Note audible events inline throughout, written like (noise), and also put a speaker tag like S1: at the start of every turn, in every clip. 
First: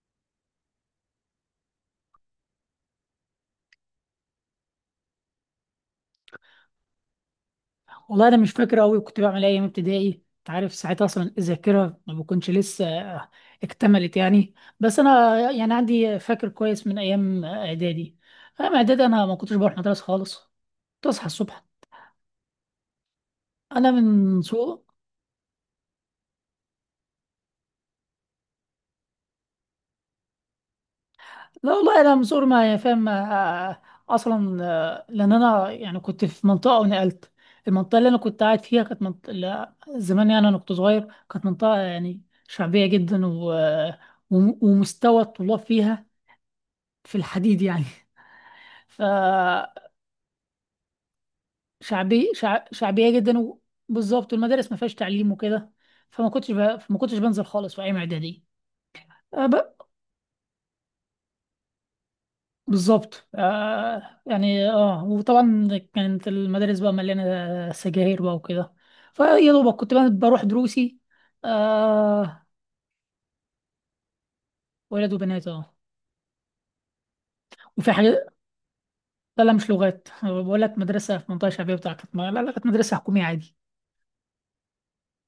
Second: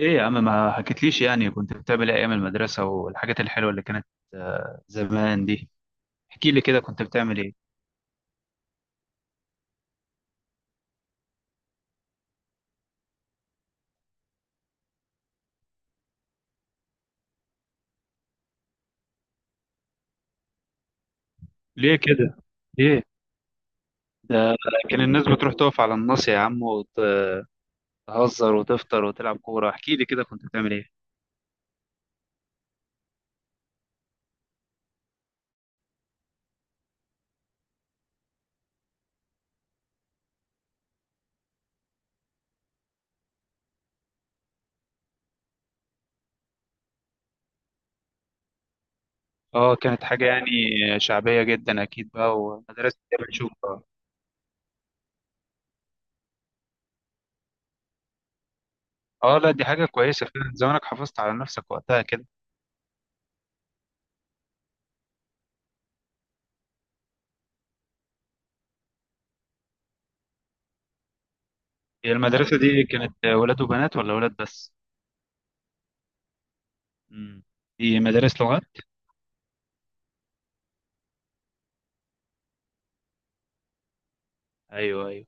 S1: ايه يا عم، ما حكيتليش يعني كنت بتعمل ايه ايام المدرسة والحاجات الحلوة اللي كانت. زمان دي. احكي لي كده كنت بتعمل ايه؟
S2: والله انا مش فاكر قوي كنت بعمل ايه ايام ابتدائي. انت عارف ساعتها اصلا الذاكره ما بكونش لسه اكتملت يعني. بس انا يعني عندي فاكر كويس من ايام اعدادي. ايام اعدادي انا ما كنتش بروح مدرسه خالص. كنت اصحى الصبح.
S1: ليه كده؟ ليه؟
S2: انا من
S1: ده
S2: صغر.
S1: كان الناس بتروح تقف على الناصية يا عم، وتهزر وتفطر وتلعب كورة. احكي لي كده كنت بتعمل ايه؟
S2: لا والله، انا من صغر ما يعني فاهم. اصلا، لان انا يعني كنت في منطقه ونقلت. المنطقه اللي انا كنت قاعد فيها كانت منطقه، لا، زمان يعني انا كنت صغير كانت منطقه يعني شعبيه جدا ومستوى الطلاب فيها في الحديد يعني.
S1: اه
S2: (laughs)
S1: كانت حاجة يعني شعبية جدا اكيد بقى، ومدرسة
S2: شعبيه
S1: دي
S2: جدا،
S1: بنشوفها.
S2: وبالظبط المدارس ما فيهاش تعليم وكده. فما كنتش بنزل خالص في ايام اعدادي.
S1: اه
S2: آه
S1: لا دي
S2: ب...
S1: حاجة كويسة فعلا، زمانك حافظت على نفسك وقتها كده.
S2: بالظبط. وطبعا كانت المدارس بقى مليانه سجاير بقى وكده، فيا دوبك كنت بقى بروح دروسي.
S1: هي
S2: آه.
S1: المدرسة دي كانت ولاد وبنات ولا ولاد بس؟
S2: ولاد وبنات، اه.
S1: امم،
S2: وفي
S1: دي
S2: حاجات.
S1: مدارس لغات؟
S2: لا لا مش لغات، أنا بقول لك مدرسه في منطقه شعبيه بتاعتك. لا لا كانت مدرسه حكوميه عادي.
S1: ايوه ايوه.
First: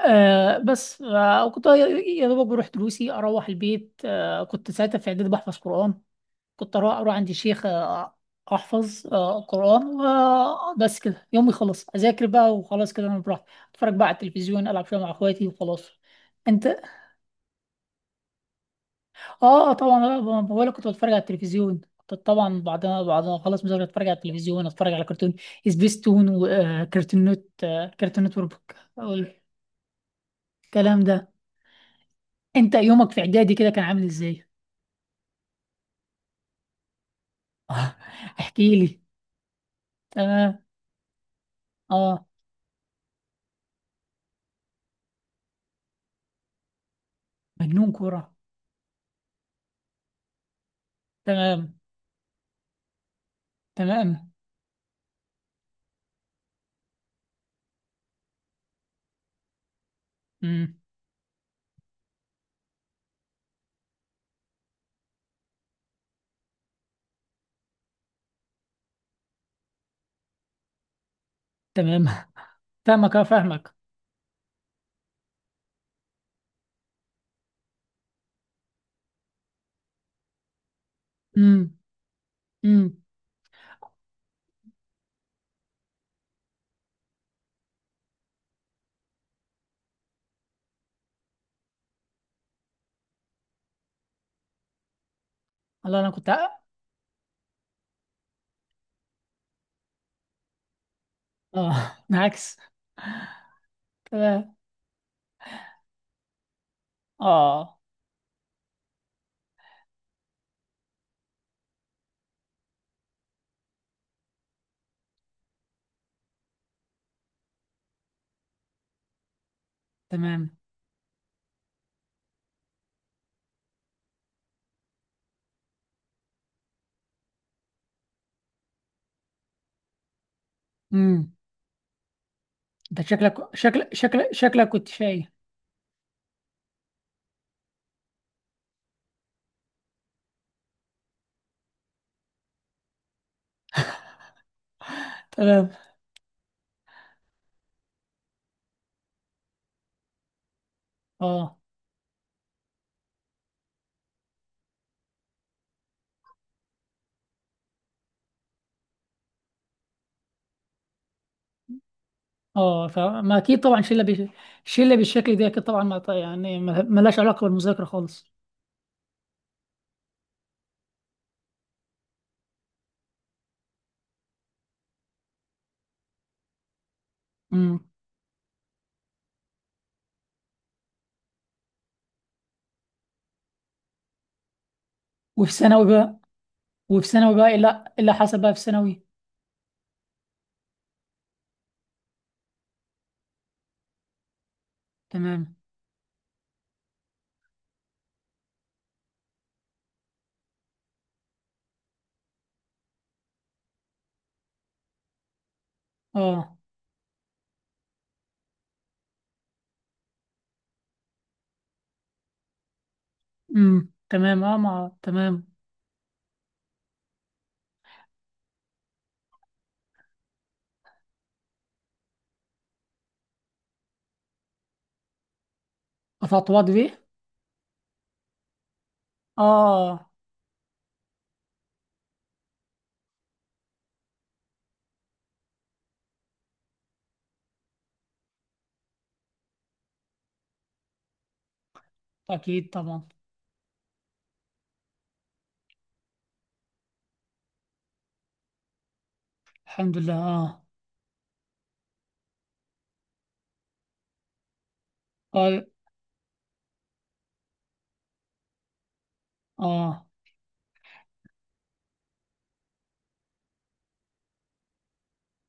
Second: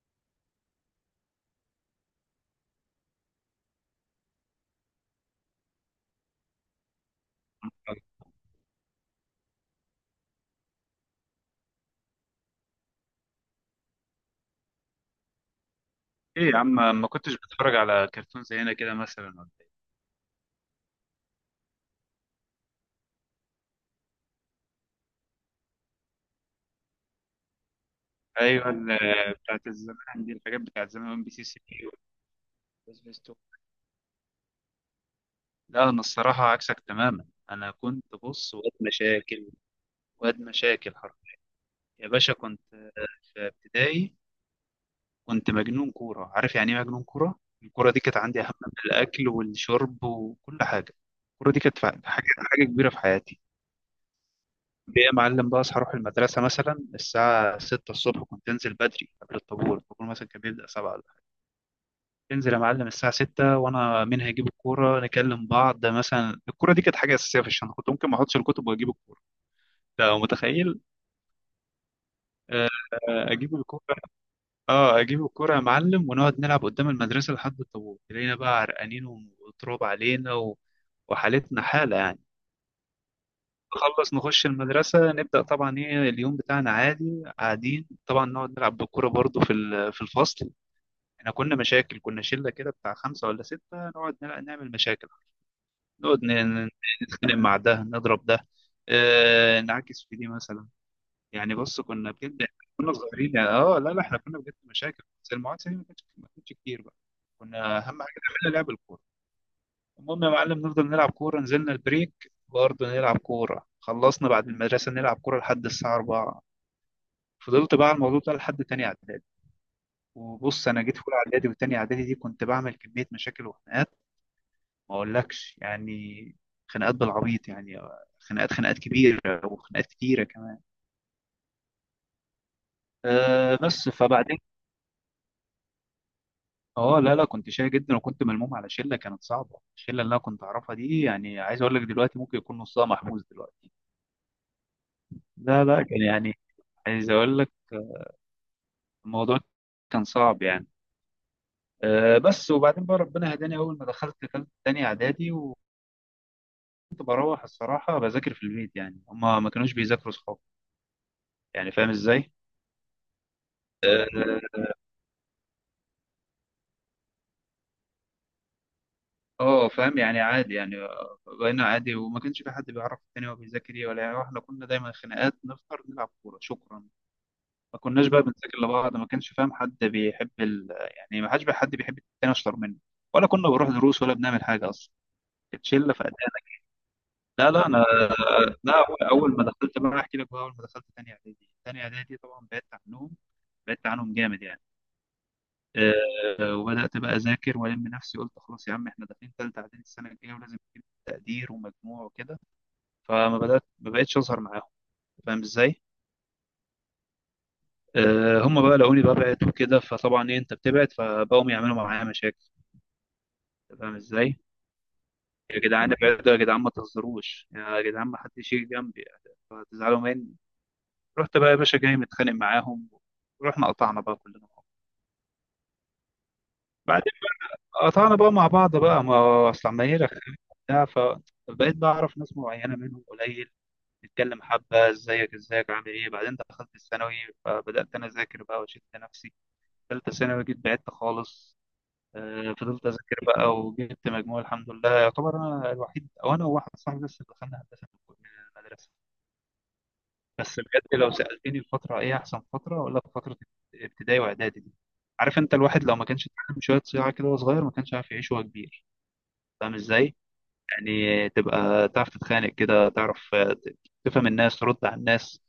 S2: آه بس، آه كنت يا دوبك بروح دروسي، اروح البيت. كنت ساعتها في اعدادي بحفظ قرآن. كنت اروح عند الشيخ. احفظ قرآن. وبس كده يومي يخلص اذاكر بقى، وخلاص كده انا براحتي اتفرج بقى على التلفزيون، العب شويه مع اخواتي وخلاص.
S1: ايه يا عم،
S2: انت.
S1: ما كنتش بتفرج على كرتون زي هنا كده مثلا ولا ايه؟
S2: اه طبعا، بقول كنت بتفرج على التلفزيون. كنت طبعا بعدها خلاص مذاكره اتفرج على التلفزيون، اتفرج على كرتون سبيستون وكرتون نت، كرتون
S1: ايوه،
S2: نتورك
S1: بتاعت الزمان دي، الحاجات بتاعت
S2: والكلام
S1: زمان ام
S2: ده.
S1: بي سي سي بي
S2: انت يومك في
S1: وسبيستون.
S2: اعدادي كده كان عامل ازاي؟
S1: لا انا الصراحه عكسك تماما، انا
S2: آه.
S1: كنت بص واد
S2: احكي لي.
S1: مشاكل. واد
S2: تمام.
S1: مشاكل حرفيا. يا
S2: اه.
S1: باشا، كنت في ابتدائي كنت مجنون كوره. عارف يعني ايه مجنون كوره؟ الكوره
S2: مجنون
S1: دي كانت
S2: كورة.
S1: عندي اهم من الاكل والشرب وكل حاجه. الكوره دي
S2: تمام.
S1: كانت حاجه كبيره في حياتي.
S2: تمام.
S1: بقى يا معلم، بقى اصحى اروح المدرسه مثلا الساعه 6 الصبح، كنت انزل بدري قبل الطابور. الطابور مثلا كان بيبدا
S2: امم.
S1: 7. انزل يا معلم الساعة 6 وانا منها اجيب الكورة نكلم بعض. ده مثلا الكورة دي كانت حاجة أساسية في الشنطة، كنت ممكن ما احطش الكتب واجيب الكورة. ده متخيل؟
S2: تمام. (laughs)
S1: آه،
S2: فاهمك، اه
S1: آه، اجيب
S2: فاهمك.
S1: الكورة. اه اجيب الكورة يا معلم، ونقعد نلعب قدام المدرسة لحد الطابور. تلاقينا بقى عرقانين وتراب علينا وحالتنا
S2: امم.
S1: حالة يعني.
S2: امم.
S1: نخلص نخش المدرسة نبدأ طبعا، ايه، اليوم بتاعنا عادي. قاعدين طبعا نقعد نلعب بالكورة برضو في في الفصل. احنا كنا مشاكل، كنا شلة كده بتاع خمسة ولا ستة، نقعد نعمل مشاكل.
S2: الله، انا
S1: نقعد
S2: كنت.
S1: ن- نتخانق مع ده، نضرب ده، نعكس في دي مثلا. يعني بص
S2: اه
S1: كنا بجد
S2: بالعكس.
S1: كنا صغيرين يعني، اه لا لا
S2: (laughs)
S1: احنا كنا
S2: تمام.
S1: بجد مشاكل، بس المعاكسه دي ما كانتش كتير بقى.
S2: اه.
S1: كنا اهم حاجه نعملها لعب الكوره. المهم يا معلم نفضل نلعب كوره، نزلنا البريك برضه نلعب كوره، خلصنا بعد المدرسه نلعب كوره لحد الساعه 4. فضلت بقى على الموضوع ده لحد تاني اعدادي.
S2: تمام.
S1: وبص انا جيت في اولى اعدادي وتاني اعدادي دي، كنت بعمل كميه مشاكل وخناقات ما اقولكش يعني. خناقات بالعبيط يعني، خناقات كبيره، وخناقات كتيره كمان.
S2: امم. انت شكلك
S1: أه
S2: شكلك
S1: بس
S2: شكلك
S1: فبعدين.
S2: شكلك كنت شايف.
S1: اه لا لا كنت شاي جدا، وكنت ملموم على شله كانت صعبه. الشله اللي انا كنت اعرفها دي، يعني عايز اقول لك دلوقتي ممكن يكون نصها محبوس دلوقتي. لا
S2: تمام.
S1: لا كان يعني، عايز اقول لك الموضوع كان صعب يعني.
S2: اه.
S1: أه بس وبعدين بقى ربنا هداني اول ما دخلت تاني اعدادي، وكنت بروح الصراحه بذاكر في البيت، يعني هما ما كانوش بيذاكروا صحابي. يعني فاهم ازاي؟
S2: اه فما اكيد طبعا
S1: آه،
S2: شله بالشكل ده اكيد طبعا، ما ط- يعني ما ما لهاش علاقه بالمذاكره خالص.
S1: اه فاهم يعني، عادي يعني. بقينا عادي، وما كانش في حد بيعرف التاني هو بيذاكر ايه ولا يعني. احنا كنا دايما خناقات، نفطر، نلعب كوره، شكرا.
S2: امم.
S1: ما كناش بقى بنذاكر لبعض، ما كانش فاهم حد بيحب يعني ما حدش بقى، حد بيحب التاني اشطر منه ولا كنا بنروح دروس ولا بنعمل حاجه اصلا.
S2: وفي
S1: كانت
S2: ثانوي
S1: شله فقدانك.
S2: بقى. وفي ثانوي بقى،
S1: لا
S2: إيه،
S1: لا
S2: لا،
S1: انا،
S2: إيه اللي حصل بقى في
S1: لا،
S2: ثانوي؟
S1: اول ما دخلت بقى احكي لك، بقى اول ما دخلت تاني اعدادي، تاني اعدادي طبعا بعدت عنهم، بعدت عنهم جامد يعني.
S2: تمام.
S1: وبدأت بقى أذاكر وألم نفسي، قلت خلاص يا عم إحنا داخلين تالتة إعدادي السنة الجاية ولازم نجيب تقدير ومجموع وكده. فما بدأت، ما بقتش أظهر معاهم. فاهم إزاي؟
S2: اه.
S1: هم بقى لقوني ببعد وكده، فطبعا إيه، أنت بتبعد، فبقوا يعملوا معايا مشاكل. أنت فاهم إزاي؟
S2: تمام، اه مع تمام.
S1: يا جدعان ابعدوا، يا جدعان ما تهزروش، يا جدعان ما حدش يجي جنبي فهتزعلوا مني. رحت بقى يا باشا جاي متخانق معاهم، ورحنا قطعنا بقى كلنا مع
S2: افطوات بيه.
S1: بعض. قطعنا بقى مع بعض بقى، ما هو اصل عمالين
S2: اه.
S1: رخامين وبتاع. فبقيت بعرف ناس معينه منهم قليل، نتكلم حبه ازيك، ازيك، عامل ايه. بعدين دخلت الثانوي فبدات انا اذاكر بقى وشدت نفسي. ثالثه ثانوي جيت بعدت خالص.
S2: اكيد
S1: فضلت
S2: طبعا.
S1: اذاكر بقى وجبت مجموع الحمد لله، يعتبر انا الوحيد او انا وواحد صاحبي بس اللي دخلنا هندسه من المدرسه.
S2: الحمد لله،
S1: بس
S2: اه.
S1: بجد لو سالتني الفتره، ايه احسن فتره، اقول لك فتره ابتدائي واعدادي دي. عارف انت،
S2: اه.
S1: الواحد لو ما كانش اتعلم شويه صياعه كده وهو صغير، ما كانش عارف يعيش وهو كبير. فاهم
S2: اه.
S1: ازاي؟ يعني تبقى تعرف تتخانق كده، تعرف تفهم الناس، ترد على الناس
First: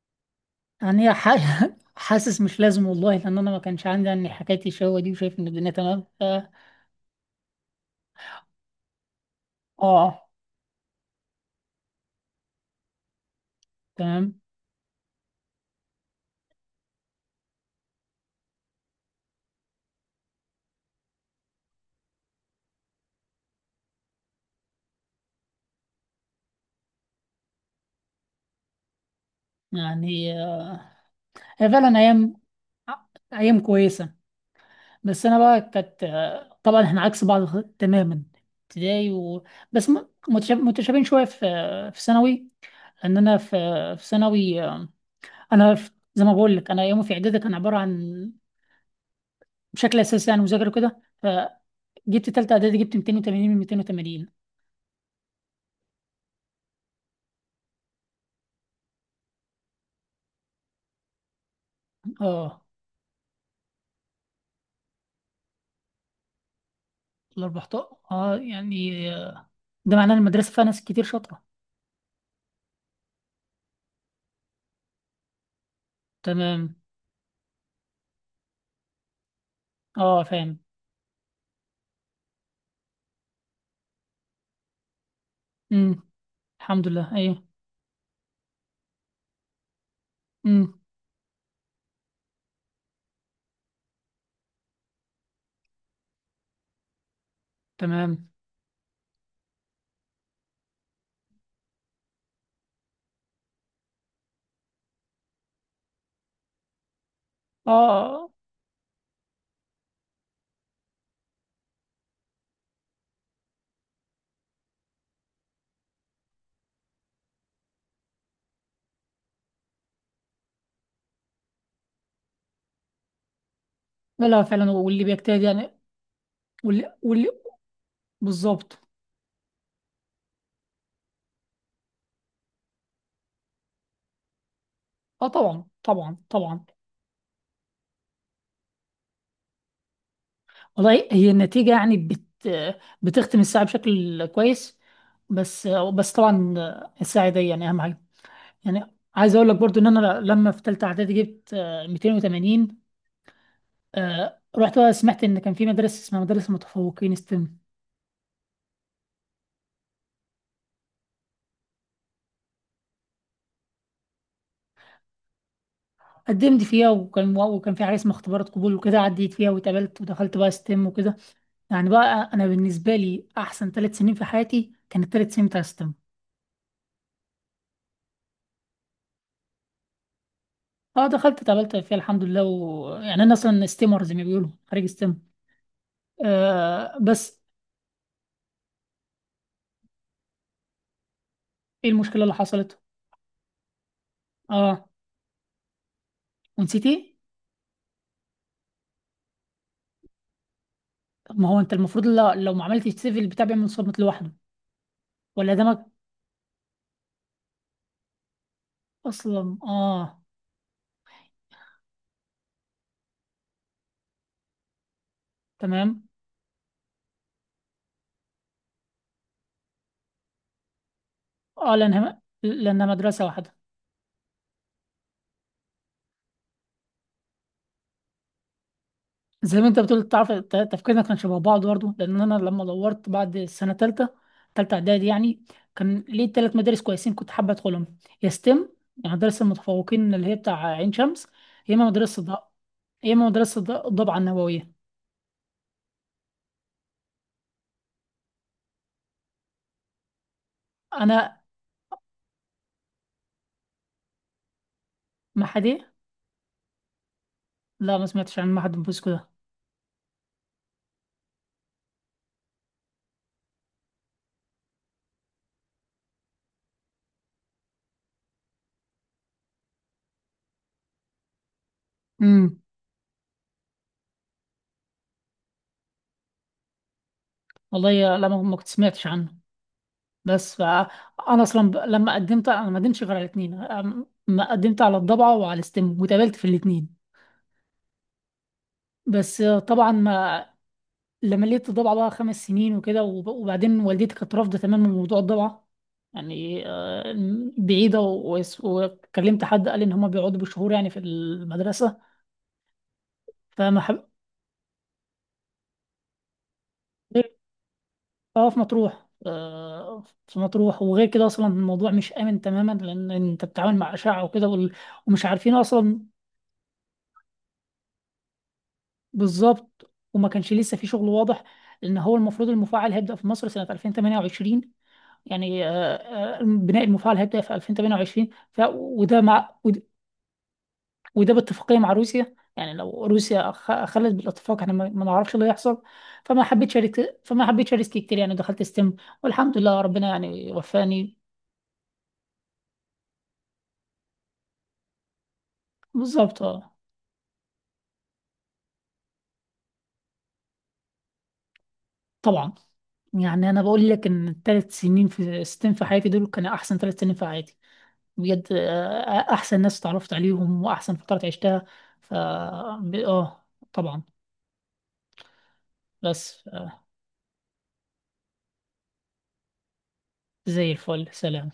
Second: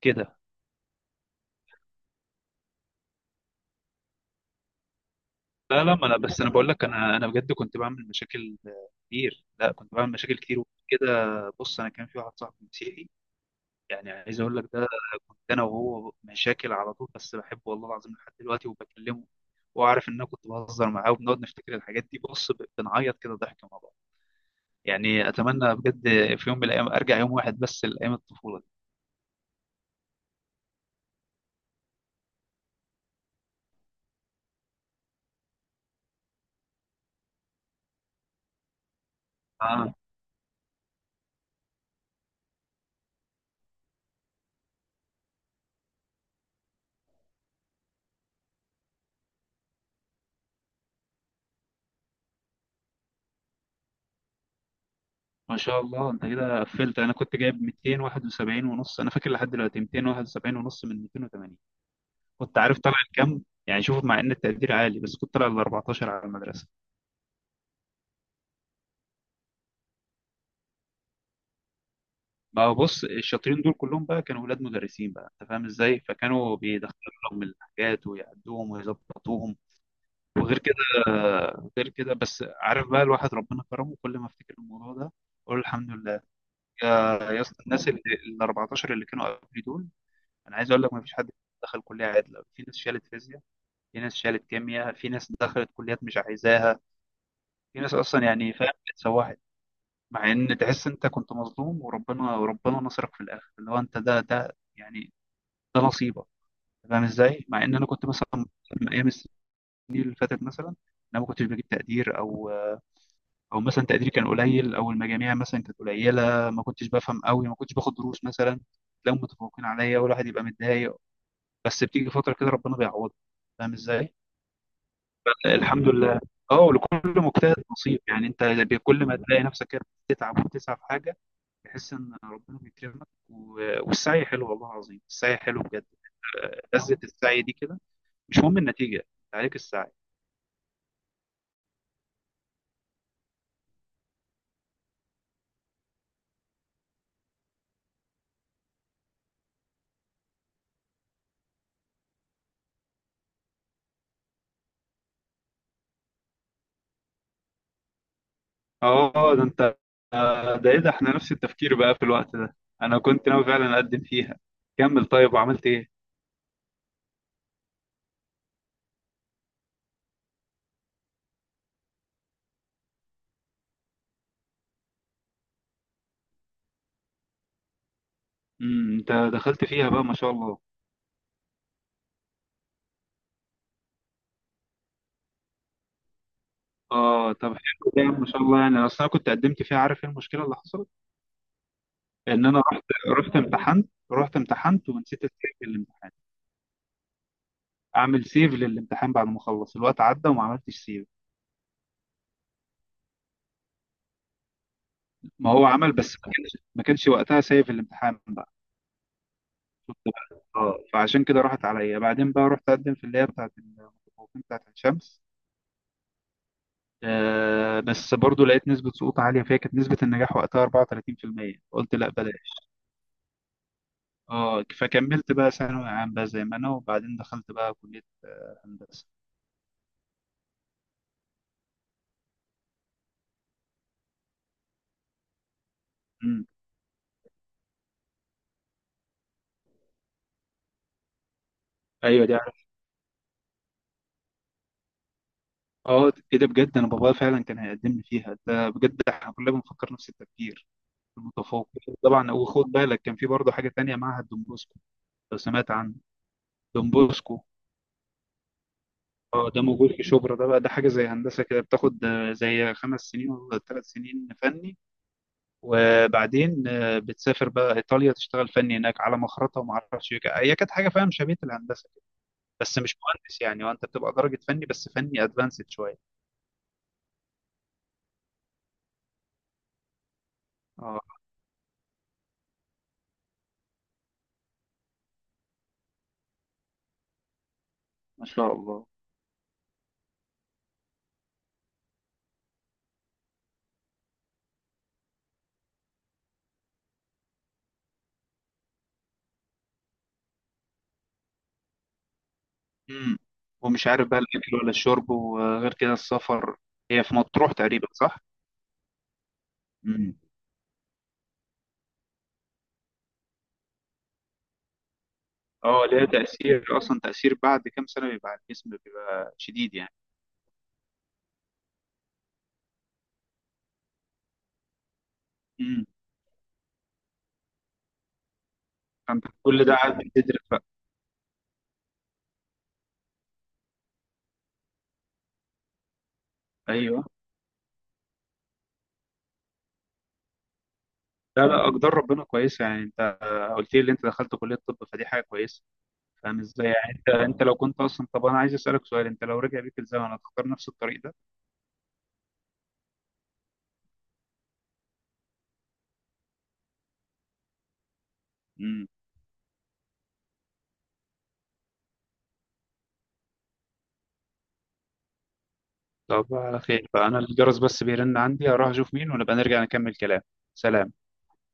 S1: كده.
S2: يعني ح... (laughs) حاسس مش لازم والله، لان انا ما كانش عندي يعني حكايه الشهوه دي، وشايف ان الدنيا
S1: لا لا
S2: تمام،
S1: ما انا
S2: ف
S1: بس انا بقول لك، انا بجد كنت بعمل مشاكل كتير. لا كنت بعمل
S2: آه.
S1: مشاكل كتير وكده. بص انا كان في واحد صاحبي مسيحي، يعني
S2: تمام.
S1: عايز اقول لك ده، كنت انا وهو مشاكل على طول. بس بحبه والله العظيم لحد دلوقتي وبكلمه، وعارف ان انا كنت بهزر معاه، وبنقعد نفتكر الحاجات دي بص، بنعيط كده ضحك مع بعض. يعني اتمنى بجد في يوم من الايام ارجع يوم واحد بس لايام الطفوله
S2: يعني آه. هي فعلا ايام، ايام كويسه. بس انا بقى كانت، طبعا احنا عكس بعض تماما. ابتدائي. و...
S1: دي.
S2: متشابهين شويه في في ثانوي. لان انا في في ثانوي، انا زي ما بقول لك انا يومي في اعدادي كان عباره عن، بشكل اساسي يعني مذاكره كده، فجبت تالتة اعدادي، جبت 280 من 280.
S1: ما شاء الله انت كده قفلت. انا كنت جايب 271 ونص، انا فاكر لحد دلوقتي، 271 ونص من 280. كنت
S2: اه
S1: عارف طالع لكام يعني؟ شوف، مع ان التقدير عالي بس كنت طالع ل 14 على المدرسه.
S2: ال 14. اه يعني، ده معناه إن المدرسه فيها ناس كتير شاطره.
S1: ما هو بص، الشاطرين دول كلهم بقى كانوا ولاد مدرسين بقى، انت فاهم ازاي، فكانوا
S2: تمام
S1: بيدخلوا لهم الحاجات ويعدوهم ويظبطوهم.
S2: اه فاهم.
S1: وغير كده، غير كده، بس عارف بقى الواحد ربنا كرمه، كل ما افتكر الموضوع ده اقول الحمد
S2: امم.
S1: لله.
S2: الحمد
S1: يا
S2: لله
S1: يا
S2: ايوه.
S1: اسطى، الناس اللي ال 14 اللي كانوا قبلي دول، انا عايز
S2: امم.
S1: اقول لك ما فيش حد دخل كليه عدله. في ناس شالت فيزياء، في ناس شالت كيمياء، في ناس دخلت كليات مش عايزاها، في ناس اصلا
S2: تمام.
S1: يعني فاهم اتسوحت. مع ان تحس انت كنت مظلوم، وربنا نصرك في الاخر، اللي هو انت ده، ده يعني ده نصيبك. فاهم ازاي؟ مع ان انا كنت
S2: اه
S1: مثلا من ايام السنين اللي فاتت مثلا، انا ما كنتش بجيب تقدير او او مثلا تقديري كان قليل، او المجاميع مثلا كانت قليله، ما كنتش بفهم قوي، ما كنتش باخد دروس مثلا، تلاقيهم متفوقين عليا والواحد يبقى متضايق. بس بتيجي فتره كده ربنا بيعوضك. فاهم ازاي؟
S2: لا لا فعلا، واللي بيجتهد يعني.
S1: الحمد لله. اه،
S2: واللي
S1: ولكل
S2: واللي
S1: مجتهد نصيب يعني. انت
S2: بالظبط.
S1: كل ما تلاقي نفسك كده بتتعب وبتسعى في حاجه، تحس ان ربنا بيكرمك والسعي حلو، والله العظيم
S2: اه
S1: السعي حلو
S2: طبعا
S1: بجد.
S2: طبعا طبعا.
S1: لذة السعي دي كده، مش مهم النتيجه، انت عليك السعي.
S2: والله هي النتيجة، يعني بت بتختم الساعة بشكل كويس، بس بس طبعا الساعة دي يعني أهم حاجة. يعني عايز أقول لك برضو إن أنا لما في تالتة إعدادي جبت، 280. رحت بقى سمعت إن كان في مدرسة اسمها مدرسة متفوقين ستيم.
S1: اه ده انت. ده ايه ده، احنا نفس التفكير بقى في الوقت ده. انا كنت ناوي فعلا اقدم فيها. كمل طيب، وعملت ايه؟
S2: قدمت فيها، وكان في حاجة اسمها اختبارات قبول وكده، عديت فيها واتقبلت ودخلت بقى ستيم وكده. يعني بقى انا بالنسبه لي احسن ثلاث سنين في حياتي كانت الثلاث سنين بتاع ستيم.
S1: امم، انت دخلت فيها بقى ما شاء الله.
S2: اه دخلت اتقابلت فيها الحمد لله، ويعني انا اصلا ستيمر زي ما بيقولوا، خريج ستيم. آه
S1: اه
S2: بس.
S1: طب حلو ده ما شاء الله. يعني اصل انا كنت قدمت فيها. عارف ايه المشكله اللي حصلت؟
S2: ايه المشكله اللي
S1: ان انا
S2: حصلت؟
S1: رحت، رحت امتحنت، رحت
S2: اه
S1: امتحنت، ونسيت السيف للامتحان.
S2: ونسيت ايه؟
S1: اعمل سيف للامتحان بعد ما اخلص، الوقت عدى وما عملتش سيف.
S2: طب ما هو انت المفروض، لا، لو ما عملتش سيف البتاع بيعمل صامت لوحده.
S1: ما
S2: ولا ده
S1: هو عمل، بس ما كانش وقتها سيف الامتحان بقى.
S2: اصلا؟
S1: شفت
S2: اه.
S1: بقى؟ اه، فعشان كده راحت عليا. بعدين بقى رحت اقدم في اللي هي بتاعت المتفوقين بتاعت الشمس.
S2: تمام.
S1: آه بس برضو لقيت نسبة سقوط عالية فيها، كانت نسبة النجاح وقتها 34%.
S2: اه
S1: قلت لا
S2: لانها
S1: بلاش.
S2: لانها مدرسه واحده.
S1: اه، فكملت بقى ثانوي عام بقى زي ما انا، وبعدين دخلت بقى كلية هندسة.
S2: زي ما انت بتقول، تعرف تفكيرنا كان شبه بعض برضه. لان انا لما دورت بعد السنه ثالثه، ثالثه اعدادي يعني، كان ليه
S1: امم،
S2: ثلاث مدارس كويسين كنت حابه ادخلهم. يا ستيم، يعني مدرسه المتفوقين اللي هي بتاع عين شمس، يا اما مدرسه
S1: ايوه دي
S2: ض-
S1: عارف.
S2: يا اما مدرسه ضبعه النوويه.
S1: اه ايه ده بجد، انا بابايا فعلا كان هيقدم لي فيها، ده بجد احنا كلنا بنفكر نفس التفكير.
S2: انا
S1: المتفوق طبعا. وخد بالك كان في برضه حاجة تانية، معهد دون بوسكو، لو
S2: ما.
S1: سمعت عنه. دون بوسكو.
S2: لا ما سمعتش عن معهد بوسكو ده.
S1: اه ده موجود في شبرا. ده بقى ده حاجة زي هندسة كده، بتاخد زي خمس سنين ولا ثلاث سنين فني، وبعدين بتسافر بقى ايطاليا تشتغل فني هناك على مخرطة وما اعرفش إيه. هي كانت حاجة فاهم شبيهة الهندسة،
S2: امم.
S1: بس مش مهندس يعني. وانت بتبقى درجة فني، بس فني ادفانسد شوية.
S2: والله لا ما ما كنت سمعتش عنه، بس ف-
S1: اه
S2: انا اصلا لما قدمت انا ما قدمتش غير على الاثنين، ما قدمت على الضبعه وعلى الستم واتقابلت في الاثنين.
S1: ما شاء الله.
S2: بس طبعا ما. لما لقيت الضبعه بقى خمس سنين وكده وبعدين والدتي كانت رافضه تماما موضوع الضبعه. يعني بعيده وكلمت حد قال ان هم بيقعدوا بشهور يعني في المدرسه.
S1: امم،
S2: فما
S1: ومش
S2: حب...
S1: عارف بقى الاكل ولا الشرب، وغير كده السفر. هي في مطروح تقريبا صح؟
S2: اه في مطروح،
S1: امم.
S2: في مطروح. وغير كده اصلا الموضوع مش امن تماما، لان انت بتتعامل مع اشعه وكده ومش عارفين
S1: اه
S2: اصلا.
S1: ليها تأثير، اصلا تأثير بعد كام سنة بيبقى على الجسم بيبقى شديد
S2: بالظبط،
S1: يعني.
S2: وما كانش لسه في شغل واضح. لان هو المفروض المفاعل هيبدا في مصر سنه 2028. يعني،
S1: امم،
S2: بناء المفاعل هيبدا في 2028. ف وده
S1: فانت
S2: مع
S1: كل ده قاعد بتدرس بقى؟
S2: وده باتفاقيه مع روسيا. يعني لو روسيا خلت بالاتفاق، احنا ما ما نعرفش اللي هيحصل.
S1: ايوه.
S2: فما حبيتش اريسك كتير، يعني دخلت ستيم والحمد لله ربنا يعني وفاني.
S1: لا لا اقدار ربنا كويسه يعني. انت قلت لي ان انت دخلت كليه الطب، فدي حاجه كويسه. فاهم
S2: بالظبط
S1: ازاي؟
S2: اه
S1: يعني انت، انت لو كنت اصلا طب، انا عايز اسالك سؤال، انت لو رجع بيك الزمن هتختار نفس الطريق ده؟
S2: طبعا. يعني انا بقول لك ان الثلاث سنين في ستين في حياتي دول كانوا احسن ثلاث سنين في حياتي بجد.
S1: مم.
S2: احسن ناس اتعرفت عليهم واحسن فترات عشتها. ف ب- اه طبعا،
S1: طب
S2: بس
S1: على خير، فأنا الجرس بس بيرن عندي، هروح أشوف مين، ونبقى نرجع نكمل كلام.
S2: زي
S1: سلام.
S2: الفل. سلام.